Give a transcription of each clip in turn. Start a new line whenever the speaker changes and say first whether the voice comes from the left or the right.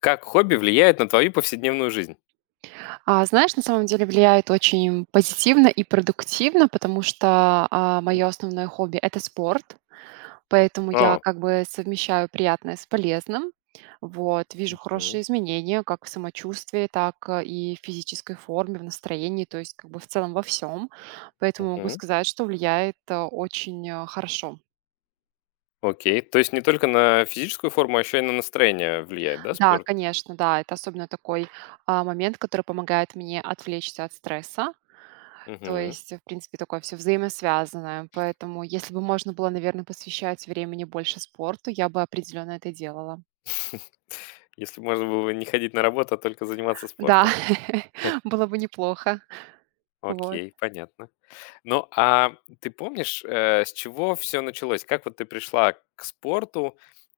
left: Как хобби влияет на твою повседневную жизнь?
right: Знаешь, на самом деле влияет очень позитивно и продуктивно, потому что,
left: Мгм.
right: мое основное хобби - это спорт, поэтому я
left: А,
right: как бы совмещаю приятное с полезным. Вот, вижу
left: мгм,
right: хорошие изменения как в самочувствии, так, и в физической форме, в настроении, то есть как бы в целом во всем. Поэтому могу
left: мгм.
right: сказать, что влияет, очень, хорошо.
left: Окей. То есть не только на физическую форму, а еще и на настроение влияет, да,
right: Да,
left: спорт?
right: конечно, да. Это особенно такой, момент, который помогает мне отвлечься от стресса. То
left: Мгм.
right: есть, в принципе, такое все взаимосвязанное. Поэтому, если бы можно было, наверное, посвящать времени больше спорту, я бы определенно это делала.
left: Если можно было не ходить на работу, а только заниматься
right: Да,
left: спортом.
right: было бы неплохо. Вот
left: Окей, понятно. Ну, а ты помнишь, с чего все началось? Как вот ты пришла к спорту?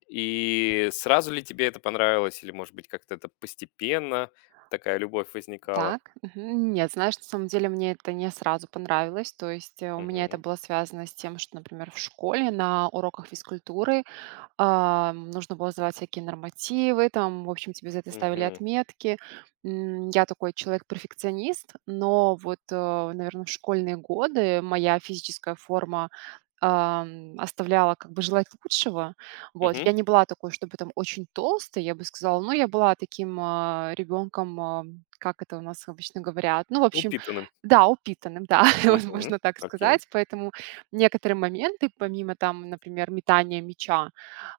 left: И сразу ли тебе это понравилось? Или, может быть, как-то это постепенно такая любовь возникала?
right: так. Мгм. Нет, знаешь, на самом деле мне это не сразу понравилось. То есть, у меня это
left: Мгм,
right: было связано с тем, что, например, в школе на уроках физкультуры нужно было сдавать всякие нормативы, там, в общем, тебе за это ставили
left: мгм,
right: отметки. Я такой человек-перфекционист, но вот, наверное, в школьные годы моя физическая форма, оставляла как бы желать лучшего. Вот,
left: мгм.
right: я не была такой, чтобы там очень толстой, я бы сказала, но я была таким, ребенком, как это у нас обычно говорят, ну, в общем,
left: Упитанным.
right: да, упитанным, да, вот
left: Мгм.
right: можно так
left: Окей.
right: сказать. Поэтому некоторые моменты, помимо там, например, метания мяча,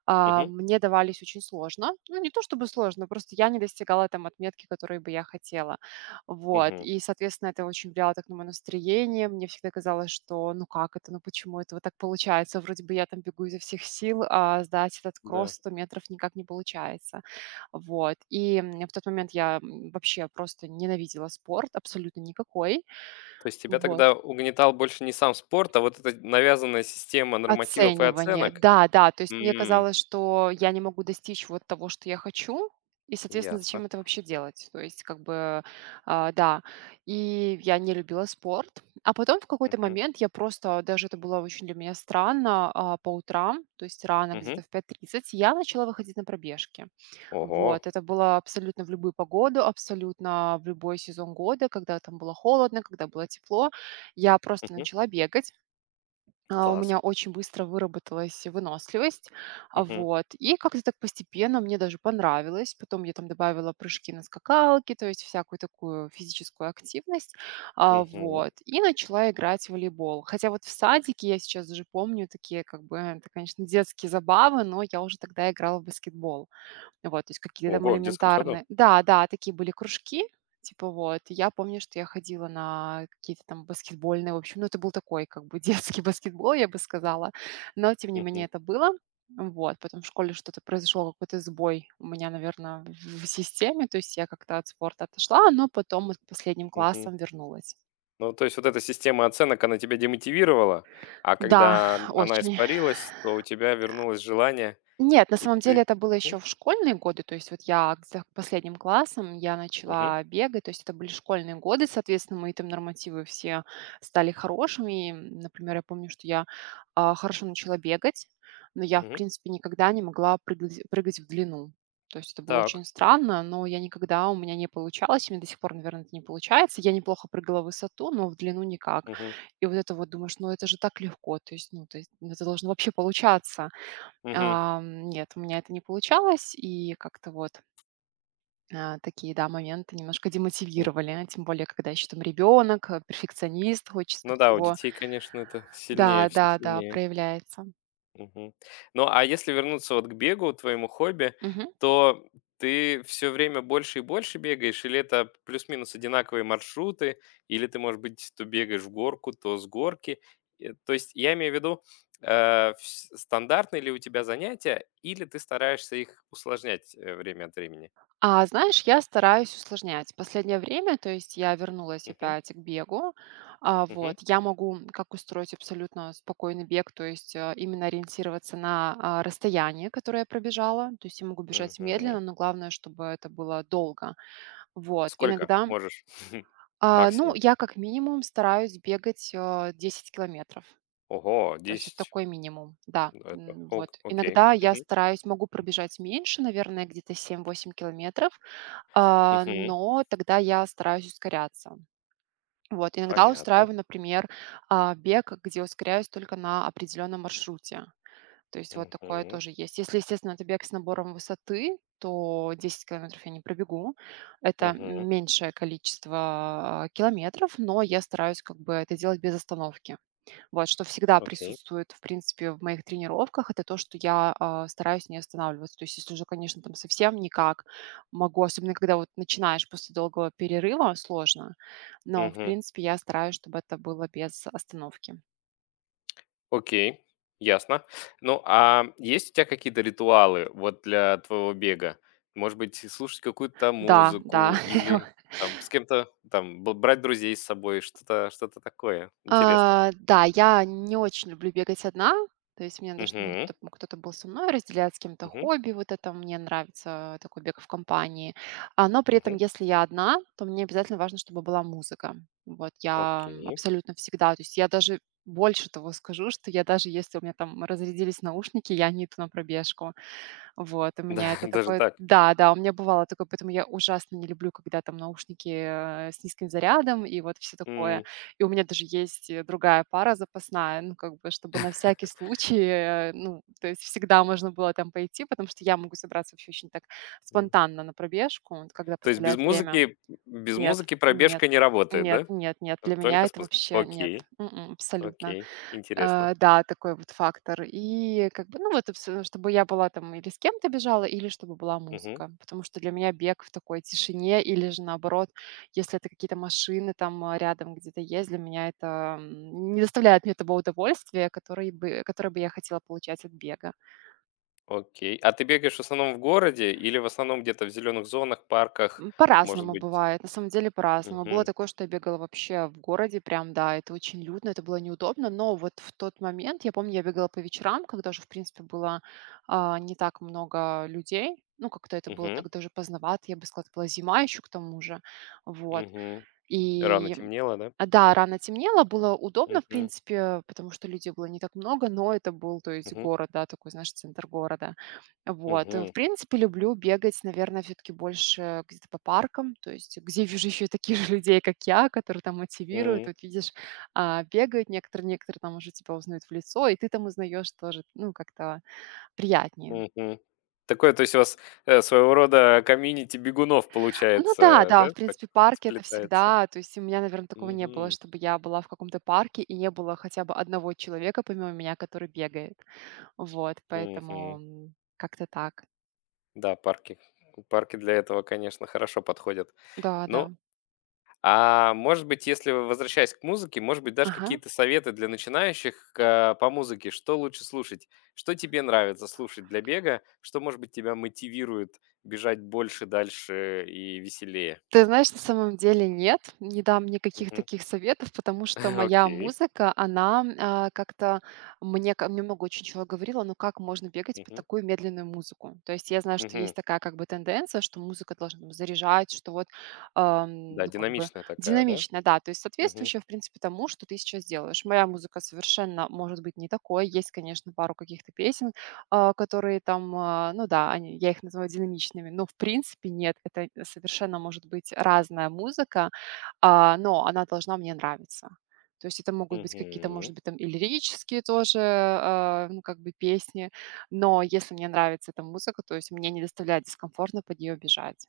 left: Мгм.
right: мне давались очень сложно. Ну, не то чтобы сложно, просто я не достигала там отметки, которые бы я хотела. Вот.
left: Мгм.
right: И, соответственно, это очень влияло так на мое настроение. Мне всегда казалось, что ну как это, ну почему это вот так получается? Вроде бы я там бегу изо всех сил, а сдать этот кросс
left: Да.
right: 100 метров никак не получается. Вот. И в тот момент я вообще просто ненавидела спорт, абсолютно никакой.
left: То есть тебя
right: Вот.
left: тогда угнетал больше не сам спорт, а вот эта навязанная система нормативов и
right: Оценивание.
left: оценок?
right: Да, да. То есть мне
left: М,
right: казалось, что я не могу достичь вот того, что я хочу, и, соответственно,
left: ясно.
right: зачем это вообще делать? То есть, как бы, да. И я не любила спорт. А потом в какой-то
left: Мгм.
right: момент я просто, даже это было очень для меня странно, по утрам, то есть рано,
left: Мгм.
right: где-то в 5:30, я начала выходить на пробежки.
left: Ого.
right: Вот. Это было абсолютно в любую погоду, абсолютно в любой сезон года, когда там было холодно, когда было тепло. Я просто
left: Мгм.
right: начала бегать. У
left: Класс.
right: меня очень быстро выработалась выносливость. А,
left: Мгм.
right: вот. И как-то так постепенно мне даже понравилось. Потом я там добавила прыжки на скакалке, то есть всякую такую физическую активность. А,
left: Мгм.
right: вот. И начала играть в волейбол. Хотя вот в садике я сейчас уже помню такие, как бы, это, конечно, детские забавы, но я уже тогда играла в баскетбол. Вот, то есть какие-то там
left: Ого, в детском саду?
right: элементарные. Да, да, такие были кружки, типа, вот. И я помню, что я ходила на какие-то там баскетбольные, в общем, ну, это был такой как бы детский баскетбол, я бы сказала, но тем не менее
left: Мгм.
right: это было. Вот, потом в школе что-то произошло, какой-то сбой у меня, наверное, в системе, то есть я как-то от спорта отошла, но потом вот к последним
left: Мгм.
right: классам вернулась.
left: Ну, то есть вот эта система оценок, она тебя демотивировала, а
right: Да,
left: когда она
right: очень.
left: испарилась, то у тебя вернулось желание,
right: Нет, на
left: и
right: самом деле
left: ты…
right: это было
left: Мгм.
right: еще в школьные годы. То есть вот я к за последним классом я
left: Мгм.
right: начала бегать. То есть это были школьные годы, соответственно, мои там нормативы все стали хорошими. Например, я помню, что я, хорошо начала бегать, но я, в
left: Мгм.
right: принципе, никогда не могла прыгать в длину. То есть это было
left: Так.
right: очень странно, но я никогда у меня не получалось, и у до сих пор, наверное, это не получается. Я неплохо прыгала в высоту, но в длину никак.
left: Мгм.
right: И вот это вот думаешь: "Ну, это же так легко". То есть ну, это должно вообще получаться. Нет, у меня это не получалось, и как-то вот, такие, да, моменты немножко демотивировали. Тем более, когда еще там ребенок, перфекционист, хочется
left: Ну да, у
right: всего.
left: детей, конечно, это сильнее,
right: Да,
left: все
right: да, да,
left: сильнее.
right: проявляется.
left: Мгм. Ну, а если вернуться вот к бегу, твоему хобби,
right: Мгм.
left: то ты все время больше и больше бегаешь, или это плюс-минус одинаковые маршруты, или ты, может быть, то бегаешь в горку, то с горки? То есть я имею в виду, э, вс стандартные ли у тебя занятия, или ты стараешься их усложнять, время от времени?
right: А знаешь, я стараюсь усложнять. Последнее время, то есть я вернулась
left: Мгм,
right: опять к бегу. А,
left: мгм,
right: вот, я могу как устроить абсолютно спокойный бег, то есть, именно ориентироваться на, расстояние, которое я пробежала. То есть я могу бежать
left: мгм.
right: медленно, но главное, чтобы это было долго. Вот,
left: Сколько
right: иногда.
left: можешь
right: Ну,
left: максимум?
right: я как минимум стараюсь бегать, 10 километров.
left: Ого,
right: То есть это
left: 10.
right: такой минимум, да.
left: Это
right: Вот.
left: окей.
right: Иногда я
left: Мгм.
right: стараюсь, могу пробежать меньше, наверное, где-то 7-8 километров,
left: Мгм.
right: но тогда я стараюсь ускоряться. Вот, иногда
left: Понятно.
right: устраиваю, например, бег, где ускоряюсь только на определенном маршруте. То есть вот такое
left: Мгм.
right: тоже есть. Если, естественно, это бег с набором высоты, то 10 километров я не пробегу. Это
left: Мгм.
right: меньшее количество километров, но я стараюсь как бы это делать без остановки. Вот, что всегда
left: Окей.
right: присутствует, в принципе, в моих тренировках, это то, что я стараюсь не останавливаться. То есть если уже, конечно, там совсем никак могу, особенно когда вот начинаешь после долгого перерыва, сложно, но, в
left: Мгм.
right: принципе, я стараюсь, чтобы это было без остановки.
left: Окей. Ясно. Ну, а есть у тебя какие-то ритуалы вот для твоего бега? Может быть, слушать какую-то
right: Да, да,
left: музыку или там с кем-то там б брать друзей с собой, что-то такое? Интересно.
right: Да, я не очень люблю бегать одна. То есть мне надо, чтобы
left: Мгм.
right: кто-то был со мной, разделять с кем-то
left: Мгм.
right: хобби. Вот это мне нравится, такой бег в компании. Но при этом,
left: Мгм.
right: если я одна, то мне обязательно важно, чтобы была музыка. Вот я
left: Окей.
right: абсолютно всегда, то есть я даже больше того скажу, что я даже если у меня там разрядились наушники, я не иду на пробежку. Вот, у
left: Да,
right: меня это
left: даже
right: такое
left: так.
right: да-да, у меня бывало такое, поэтому я ужасно не люблю, когда там наушники, с низким зарядом и вот все такое.
left: М.
right: И у меня даже есть, другая пара запасная, ну, как бы, чтобы на всякий случай, ну, то есть всегда можно было там пойти, потому что я могу собраться вообще очень так спонтанно на пробежку, вот когда
left: То есть без
right: позволяет время.
left: музыки без
right: Нет,
left: музыки
right: нет,
left: пробежка не работает,
right: нет,
left: да?
right: нет, нет,
left: Т
right: для меня
left: только с
right: это
left: музыкой.
right: вообще нет,
left: Окей,
right: абсолютно.
left: окей, интересно.
right: Да, такой вот фактор. И как бы, ну, вот, абсо чтобы я была там или с кем-то бежала, или чтобы была
left: Мгм.
right: музыка. Потому что для меня бег в такой тишине или же, наоборот, если это какие-то машины там, рядом где-то есть, для меня это, не доставляет мне того удовольствия, который бы которое бы я хотела получать от бега.
left: Окей. А ты бегаешь в основном в городе или в основном где-то в зеленых зонах, парках, может
right: По-разному
left: быть?
right: бывает, на самом деле по-разному. Было
left: Мгм,
right: такое, что я бегала вообще в городе, прям, да, это очень людно, это было неудобно, но вот в тот момент, я помню, я бегала по вечерам, когда уже, в принципе, было не так много людей, ну, как-то это было
left: мгм,
right: так даже поздновато, я бы сказала, это была зима еще к тому же, вот.
left: мгм. Рано
right: И,
left: темнело, да?
right: да, рано темнело, было удобно, в
left: Мгм,
right: принципе, потому что людей было не так много, но это был, то есть,
left: мгм,
right: город, да, такой, знаешь, центр города. Вот.
left: мгм,
right: В принципе, люблю бегать, наверное, все-таки больше где-то по паркам, то есть где вижу еще таких же людей, как я, которые там мотивируют.
left: м,
right: Вот видишь, бегают некоторые, некоторые там уже тебя узнают в лицо, и ты там узнаешь тоже, ну, как-то приятнее.
left: мгм. Такое, то есть у вас, своего рода комьюнити бегунов
right: Ну да,
left: получается,
right: да,
left: да,
right: в
left: так
right: принципе, парки - это
left: сплетается?
right: всегда то есть у меня, наверное, такого не было,
left: Мгм,
right: чтобы я была в каком-то парке и не было хотя бы одного человека помимо меня, который бегает. Вот, поэтому,
left: мгм.
right: как-то так.
left: Да, парки. Парки для этого, конечно, хорошо подходят.
right: Да,
left: Ну,
right: да.
left: а может быть, если возвращаясь к музыке, может быть, дашь
right: Ага.
left: какие-то советы для начинающих по музыке, что лучше слушать? Что тебе нравится слушать для бега? Что, может быть, тебя мотивирует бежать больше, дальше и веселее?
right: Ты знаешь, на самом деле нет, не дам никаких
left: Мгм.
right: таких советов, потому что моя
left: Окей.
right: музыка, она как-то мне, ко- мне много очень чего говорила, но как можно бегать под
left: Мгм.
right: такую медленную музыку? То есть я знаю, что
left: Мгм.
right: есть такая как бы тенденция, что музыка должна там заряжать, что вот
left: Да,
right: ну, как бы
left: динамичная такая, да?
right: динамично, да, то есть
left: Мгм.
right: соответствующая, в принципе, тому, что ты сейчас делаешь. Моя музыка совершенно может быть не такой. Есть, конечно, пару каких-то песен, которые там, ну да, они, я их называю динамичными, но в принципе нет, это совершенно может быть разная музыка, но она должна мне нравиться. То есть это могут быть какие-то,
left: Мгм.
right: может быть, там и лирические тоже, ну, как бы песни, но если мне нравится эта музыка, то есть мне не доставляет дискомфортно под нее бежать.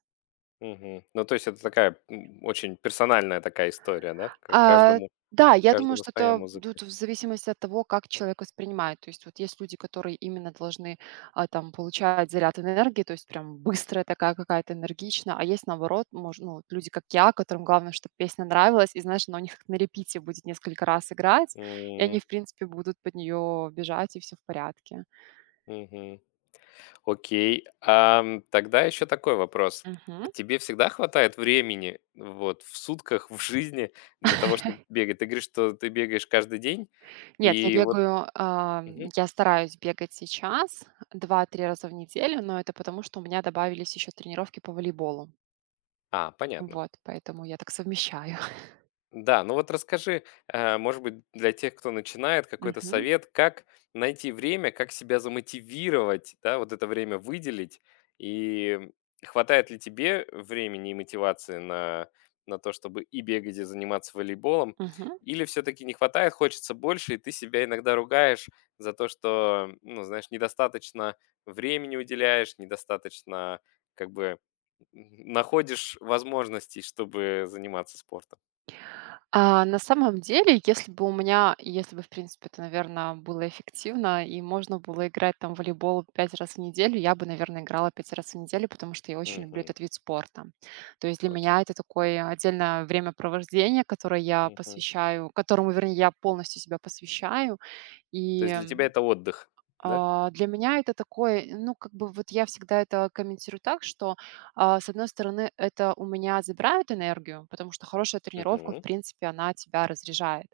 left: Мгм. Ну, то есть это такая очень персональная такая история, да? К
right: А,
left: каждому,
right: да, я думаю,
left: каждому
right: что
left: своя
right: это
left: музыка.
right: тут в зависимости от того, как человек воспринимает. То есть вот есть люди, которые именно должны там получать заряд энергии, то есть прям быстрая такая какая-то энергичная, а есть наоборот, мож- ну, вот люди, как я, которым главное, чтобы песня нравилась, и знаешь, она у них как на репите будет несколько раз играть, и
left: Мгм.
right: они, в принципе, будут под нее бежать, и все в порядке.
left: Мгм. Окей. Тогда еще такой вопрос.
right: Мгм.
left: Тебе всегда хватает времени вот в сутках, в жизни для того, чтобы бегать? Ты говоришь, что ты бегаешь каждый день,
right: Нет, я
left: и вот…
right: бегаю,
left: Мгм.
right: я стараюсь бегать сейчас 2-3 раза в неделю, но это потому, что у меня добавились еще тренировки по волейболу.
left: А, понятно.
right: Вот, поэтому я так совмещаю.
left: Да, ну вот расскажи, может быть, для тех, кто начинает, какой-то
right: Мгм.
left: совет, как найти время, как себя замотивировать, да, вот это время выделить, и хватает ли тебе времени и мотивации на то, чтобы и бегать, и заниматься волейболом,
right: Мгм.
left: или все-таки не хватает, хочется больше, и ты себя иногда ругаешь за то, что, ну, знаешь, недостаточно времени уделяешь, недостаточно, как бы, находишь возможностей, чтобы заниматься спортом.
right: На самом деле, если бы у меня, если бы, в принципе, это, наверное, было эффективно и можно было играть там в волейбол 5 раз в неделю, я бы, наверное, играла 5 раз в неделю, потому что я очень люблю этот вид спорта. То есть для
left: Окей.
right: меня это такое отдельное времяпровождение, которое я
left: Мгм.
right: посвящаю, которому, вернее, я полностью себя посвящаю.
left: То
right: И,
left: есть для тебя это отдых, да?
right: Для меня это такое, ну, как бы вот я всегда это комментирую так, что, с одной стороны, это у меня забирает энергию, потому что хорошая тренировка, в
left: Мгм.
right: принципе, она тебя разряжает.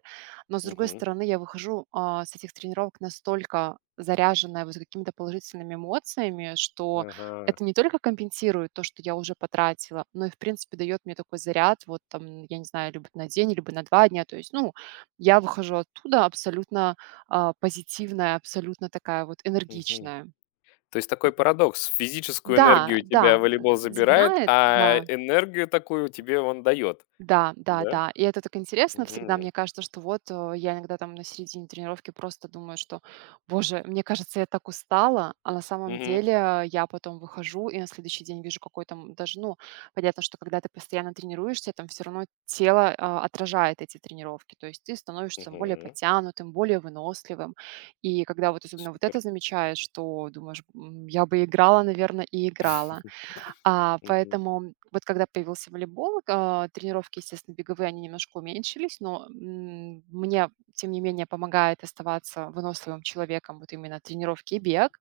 right: Но, с другой
left: Мгм.
right: стороны, я выхожу с этих тренировок настолько заряженная вот какими-то положительными эмоциями, что
left: Ага.
right: это не только компенсирует то, что я уже потратила, но и, в принципе, дает мне такой заряд, вот там, я не знаю, либо на день, либо на 2 дня. То есть, ну, я выхожу оттуда абсолютно позитивная, абсолютно такая вот
left: Мгм.
right: энергичная.
left: То есть такой
right: Мгм.
left: парадокс. Физическую энергию
right: Да,
left: у тебя
right: да, н
left: волейбол забирает,
right: забирает,
left: а
right: да.
left: энергию такую тебе он дает,
right: Да, да,
left: да?
right: да. И это так интересно всегда.
left: Мгм.
right: Мне кажется, что вот я иногда там на середине тренировки просто думаю, что, боже, мне кажется, я так устала, а на самом
left: Мгм.
right: деле я потом выхожу и на следующий день вижу какой там даже, ну, понятно, что когда ты постоянно тренируешься, там все равно тело отражает эти тренировки, то есть ты становишься там более
left: Мгм.
right: подтянутым, более выносливым. И когда вот особенно вот
left: Супер.
right: это замечаешь, что думаешь: «М, я бы играла, наверное, и играла».
left: Мгм.
right: Поэтому вот когда появился волейбол, тренировки, естественно, беговые, они немножко уменьшились, но мне, тем не менее, помогает оставаться выносливым человеком вот именно тренировки и бег.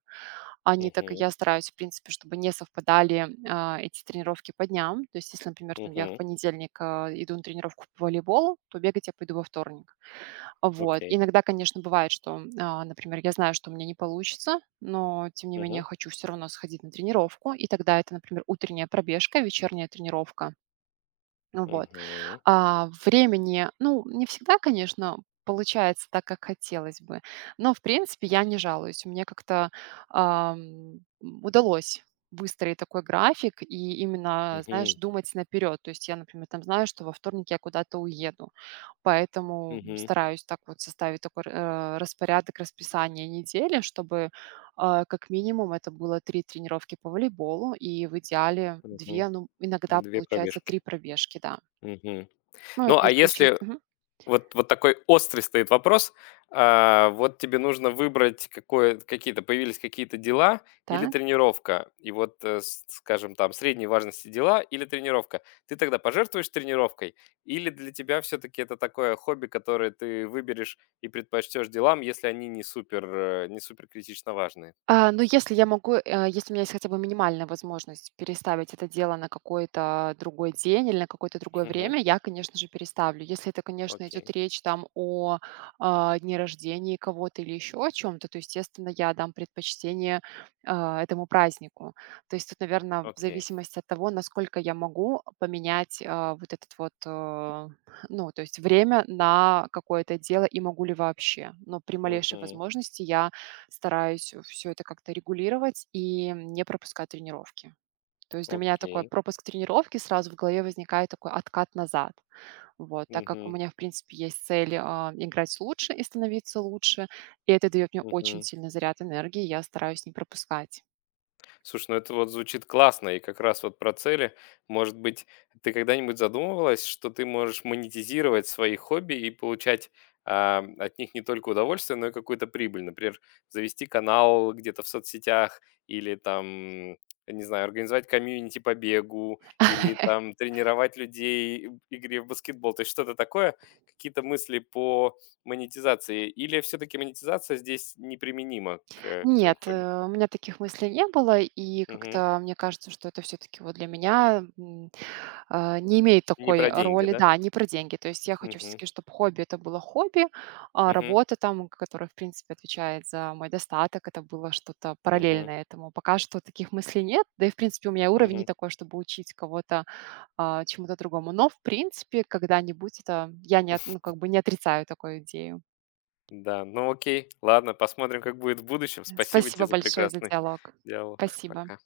right: Они так и
left: Мгм.
right: я стараюсь, в принципе, чтобы не совпадали эти тренировки по дням. То есть, если, например, там, я в
left: Мгм.
right: понедельник иду на тренировку по волейболу, то бегать я пойду во вторник. Вот.
left: Окей.
right: Иногда, конечно, бывает, что, а, например, я знаю, что у меня не получится, но тем не
left: Мгм.
right: менее хочу все равно сходить на тренировку, и тогда это, например, утренняя пробежка, вечерняя тренировка. Ну вот.
left: Мгм.
right: Времени, ну, не всегда, конечно, получается так, как хотелось бы, но, в принципе, я не жалуюсь. Мне как-то удалось выстроить такой график и именно, знаешь,
left: Мгм.
right: думать наперёд. То есть я, например, там знаю, что во вторник я куда-то уеду. Поэтому
left: Мгм.
right: стараюсь так вот составить такой распорядок, расписание недели, чтобы как минимум это было 3 тренировки по волейболу и в идеале
left: Мгм.
right: 2. Ну, иногда
left: 2
right: получается 3
left: пробежки.
right: пробежки, да.
left: Мгм.
right: Ну,
left: Ну,
right: это
left: а
right: если
left: если…
right: учесть мгм.
left: Вот такой острый стоит вопрос. Вот тебе нужно выбрать какое какие-то появились какие-то дела или
right: Так.
left: тренировка. И вот, э, с скажем, там средней важности дела или тренировка. Ты тогда пожертвуешь тренировкой или для тебя все таки это такое хобби, которое ты выберешь и предпочтешь делам, если они не супер, не супер критично важные?
right: Ну, если я могу, э, если у меня есть хотя бы минимальная возможность переставить это дело на какой-то другой день или на какое-то другое
left: Мгм.
right: время, я, конечно же, переставлю. Если это, конечно, идет
left: Окей,
right: речь там о дне рождения кого-то или еще о чем-то, то, естественно, я дам предпочтение этому празднику. То есть тут, наверное, в
left: окей.
right: зависимости от того, насколько я могу поменять вот этот вот, ну, то есть время на какое-то дело и могу ли вообще. Но при малейшей
left: Мгм.
right: возможности я стараюсь все это как-то регулировать и не пропускать тренировки. То есть для меня такой
left: Окей.
right: пропуск тренировки, сразу в голове возникает такой откат назад. Вот, так как у
left: Мгм.
right: меня, в принципе, есть цель, играть лучше и становиться лучше, и это дает мне очень
left: Мгм.
right: сильный заряд энергии, я стараюсь не пропускать.
left: Слушай, ну это вот звучит классно, и как раз вот про цели. Может быть, ты когда-нибудь задумывалась, что ты можешь монетизировать свои хобби и получать от них не только удовольствие, но и какую-то прибыль. Например, завести канал где-то в соцсетях или там, я не знаю, организовать комьюнити по бегу или там тренировать людей в игре в баскетбол. То есть что-то такое, какие-то мысли по монетизации. Или все-таки монетизация здесь неприменима к твоим
right: Нет,
left: хобби?
right: э, у меня таких мыслей не было, и как-то мне кажется, что это все-таки вот для меня не имеет
left: Не
right: такой
left: про деньги,
right: роли,
left: да?
right: да, не про деньги. То есть я хочу
left: Мгм.
right: все-таки, чтобы хобби это было хобби, а
left: Мгм.
right: работа там, которая, в принципе, отвечает за мой достаток, это было что-то
left: Мгм.
right: параллельное этому. Пока что таких мыслей нет, да и, в принципе, у меня уровень не
left: Мгм.
right: такой, чтобы учить кого-то чему-то другому. Но, в принципе, когда-нибудь это я не, от- ну, как бы не отрицаю такую идею.
left: Да, ну окей. Ладно, посмотрим, как будет в будущем. Спасибо тебе
right: Спасибо
left: за
right: большое за
left: прекрасный
right: диалог.
left: диалог.
right: Спасибо.
left: Пока.